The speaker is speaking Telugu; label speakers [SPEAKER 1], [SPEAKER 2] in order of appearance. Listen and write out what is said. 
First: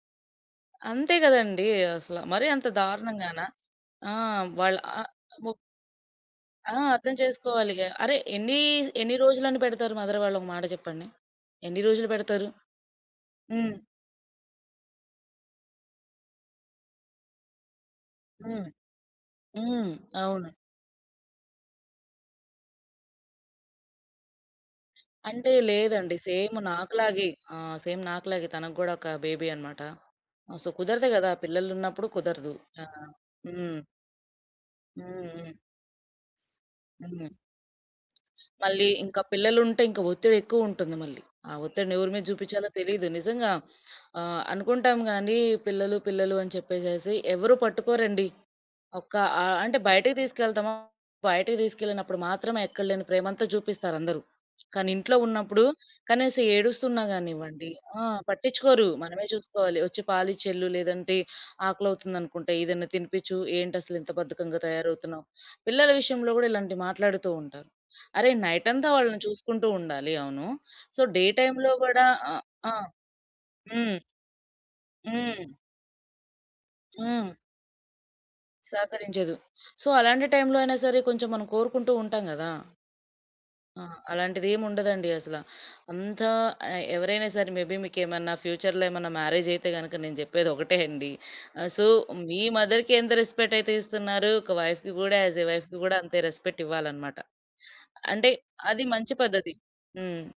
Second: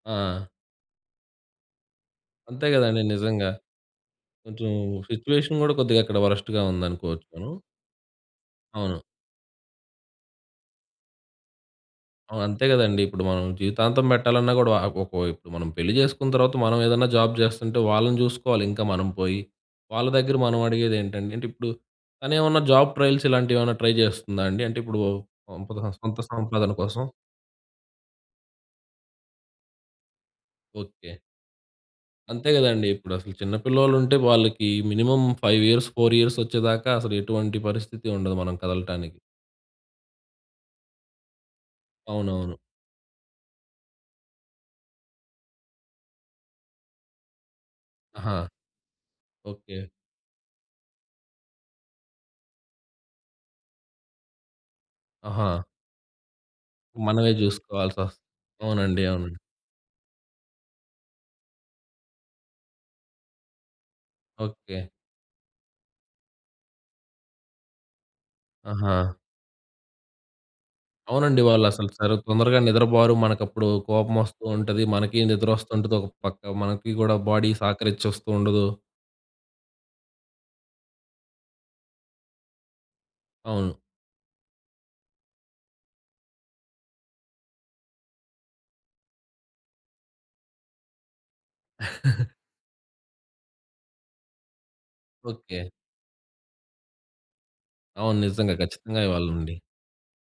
[SPEAKER 1] ఆ!
[SPEAKER 2] అంతే గదండీ! అసల మరి అంత
[SPEAKER 1] అంతే గదండీ!
[SPEAKER 2] దారుణంగాన?
[SPEAKER 1] నిజంగా.
[SPEAKER 2] ఆ!
[SPEAKER 1] కొంచెం
[SPEAKER 2] వాళ్ళ ఆహ్, ము
[SPEAKER 1] సిట్యుయేషన్ గూడా కొద్దిగా వరెస్ట్‌గా
[SPEAKER 2] ఆ! అర్థం
[SPEAKER 1] ఉందనుకోవచ్చు మనం.
[SPEAKER 2] చేసుకోవాలిగా. అరె! ఎన్నీ,
[SPEAKER 1] అవును.
[SPEAKER 2] ఎన్ని రోజులని బెడతారు మదర్ వాళ్ళు ఒకమాట జెప్పండి? ఎన్ని రోజులు
[SPEAKER 1] ఆ!
[SPEAKER 2] బెడతారు?
[SPEAKER 1] అంతే గదండీ. ఇప్పుడు మనం
[SPEAKER 2] హ్మ్.
[SPEAKER 1] జీవితాంతం బెట్టాలన్నా గూడా వా ఒక్కొవైపు ఇప్పుడు మనం పెళ్లి జేసుకున్న తర్వాత మనమేదన్నా జాబ్ జేస్తుంటే వాళ్ళని జూసుకోవాలి
[SPEAKER 2] హ్మ్.
[SPEAKER 1] ఇంకా మనం పోయి,
[SPEAKER 2] హ్మ్.
[SPEAKER 1] వాళ్ళ దగ్గర
[SPEAKER 2] అవును.
[SPEAKER 1] మనం అడిగేదేంటండి? అంటే ఇప్పుడు తనేమన్నా జాబ్ ట్రయల్స్ ఇలాంటివేమన్నా ట్రై చేస్తుందా అండి? అంటే ఇప్పుడు
[SPEAKER 2] అంటే
[SPEAKER 1] పంపహా
[SPEAKER 2] లేదండి,
[SPEAKER 1] సొంత
[SPEAKER 2] సేమ్
[SPEAKER 1] సంపాదన కోసం.
[SPEAKER 2] నాకులాగే! ఆహ్, సేమ్ నాకూలాగే, తనకి గూడా ఒక బేబీ అన్నమాట. ఆహ్, సో కుదరదు
[SPEAKER 1] ఓకే.
[SPEAKER 2] గదా! పిల్లలున్నప్పుడు
[SPEAKER 1] అంతే
[SPEAKER 2] కుదరదు. ఆ!
[SPEAKER 1] గదండీ! ఇప్పుడసలు చిన్న
[SPEAKER 2] హ్మ్.
[SPEAKER 1] పిల్లోలుంటే వాళ్ళకి మినిమమ్
[SPEAKER 2] హ్మ్. హ్మ్.
[SPEAKER 1] 5 ఇయర్స్, 4 ఇయర్స్ ఒచ్చేదాకా
[SPEAKER 2] హ్మ్.
[SPEAKER 1] అసలెటువంటి పరిస్థితి ఉండదు మనం
[SPEAKER 2] మళ్ళీ
[SPEAKER 1] కదలటానికి.
[SPEAKER 2] ఇంకా పిల్లలుంటే ఇంకా ఒత్తిడేక్కువుంటుంది మళ్ళీ. ఆ ఒత్తిడిని ఎవరి మీద
[SPEAKER 1] అవునవును.
[SPEAKER 2] చూపించాలో తెలీదు. నిజంగా, ఆహ్, అనుకుంటాం గానీ పిల్లలు పిల్లలు అని చెప్పేసేసి ఎవరు పట్టుకోరండి.
[SPEAKER 1] ఆహా!
[SPEAKER 2] ఒక ఆహ్, అంటే
[SPEAKER 1] ఓకే.
[SPEAKER 2] బయటకి తీసుకెళ్తాము, బయటకి తీసుకెళ్ళినప్పుడు మాత్రమే ఎక్కలేని ప్రేమంతా జూపిస్తారందరూ. కానీ ఇంట్లో
[SPEAKER 1] ఆహా!
[SPEAKER 2] ఉన్నప్పుడు కనీసం ఏడుస్తున్నా
[SPEAKER 1] మనమే
[SPEAKER 2] గానివ్వండి ఆ!
[SPEAKER 1] జూసుకోవాల్సొస్త్
[SPEAKER 2] పట్టించుకోరు.
[SPEAKER 1] అవునండి.
[SPEAKER 2] మనమే
[SPEAKER 1] అవునండి.
[SPEAKER 2] జూసుకోవాలి. "ఒచ్చి పాలిచ్చేల్లు, లేదంటే ఆకలవుతుందనుకుంట ఏదైనా తినిపిచ్చు. ఏంటసలు ఇంత బద్ధకంగా
[SPEAKER 1] ఓకే.
[SPEAKER 2] తయారవుతున్నావు?" పిల్లల విషయంలో గూడా ఇలాంటివి మాట్లాడుతుంటారు. అరె! నైటంతా
[SPEAKER 1] ఆహా!
[SPEAKER 2] వాళ్ళని చూసుకుంటుండాలి. అవును. సో డే
[SPEAKER 1] అవునండి.
[SPEAKER 2] టైమ్‌లో
[SPEAKER 1] వాళ్ళసలు
[SPEAKER 2] గూడా
[SPEAKER 1] సరే
[SPEAKER 2] ఆహ్,
[SPEAKER 1] తొందరగా
[SPEAKER 2] ఆ!
[SPEAKER 1] నిద్రబోరు. మనకప్పుడు
[SPEAKER 2] హ్మ్.
[SPEAKER 1] కోపం ఒస్తూంటది. మనకీ నిద్ర
[SPEAKER 2] హ్మ్.
[SPEAKER 1] ఒస్తుంటది ఒక పక్క. మనకి గూడా
[SPEAKER 2] హ్మ్.
[SPEAKER 1] బాడీ సహకరించ ఒస్తూండదు.
[SPEAKER 2] సహకరించదు. సో అలాంటి టైమ్‌లో అయినా సరే కొంచెం మనం కోరుకుంటుంటాం గదా!
[SPEAKER 1] అవును.
[SPEAKER 2] ఆ! అలాంటిదేం ఉండదండి అసల. అంతా ఎ ఎవరైనా సరే మే బీ మీకేమన్నా ఫ్యూచర్‌లో ఏమన్నా మ్యారేజైతే గనక, నేను జేప్పేది ఒకటే అండి. ఆహ్, సో మీ మదర్‌కెంత రెస్‌పెక్ట్ అయితే ఇస్తున్నారో ఒక వైఫ్‌కి గూడా యాజ్ ఎ
[SPEAKER 1] ఓకే.
[SPEAKER 2] వైఫ్‌కి గూడా అంతే రెస్‌పెక్ట్ ఇవ్వాలన్నమాట.
[SPEAKER 1] అవును
[SPEAKER 2] అంటే
[SPEAKER 1] నిజంగా.
[SPEAKER 2] అది
[SPEAKER 1] ఖచ్చితంగా
[SPEAKER 2] మంచి పద్ధతి.
[SPEAKER 1] ఇవ్వాలండి.
[SPEAKER 2] హ్మ్.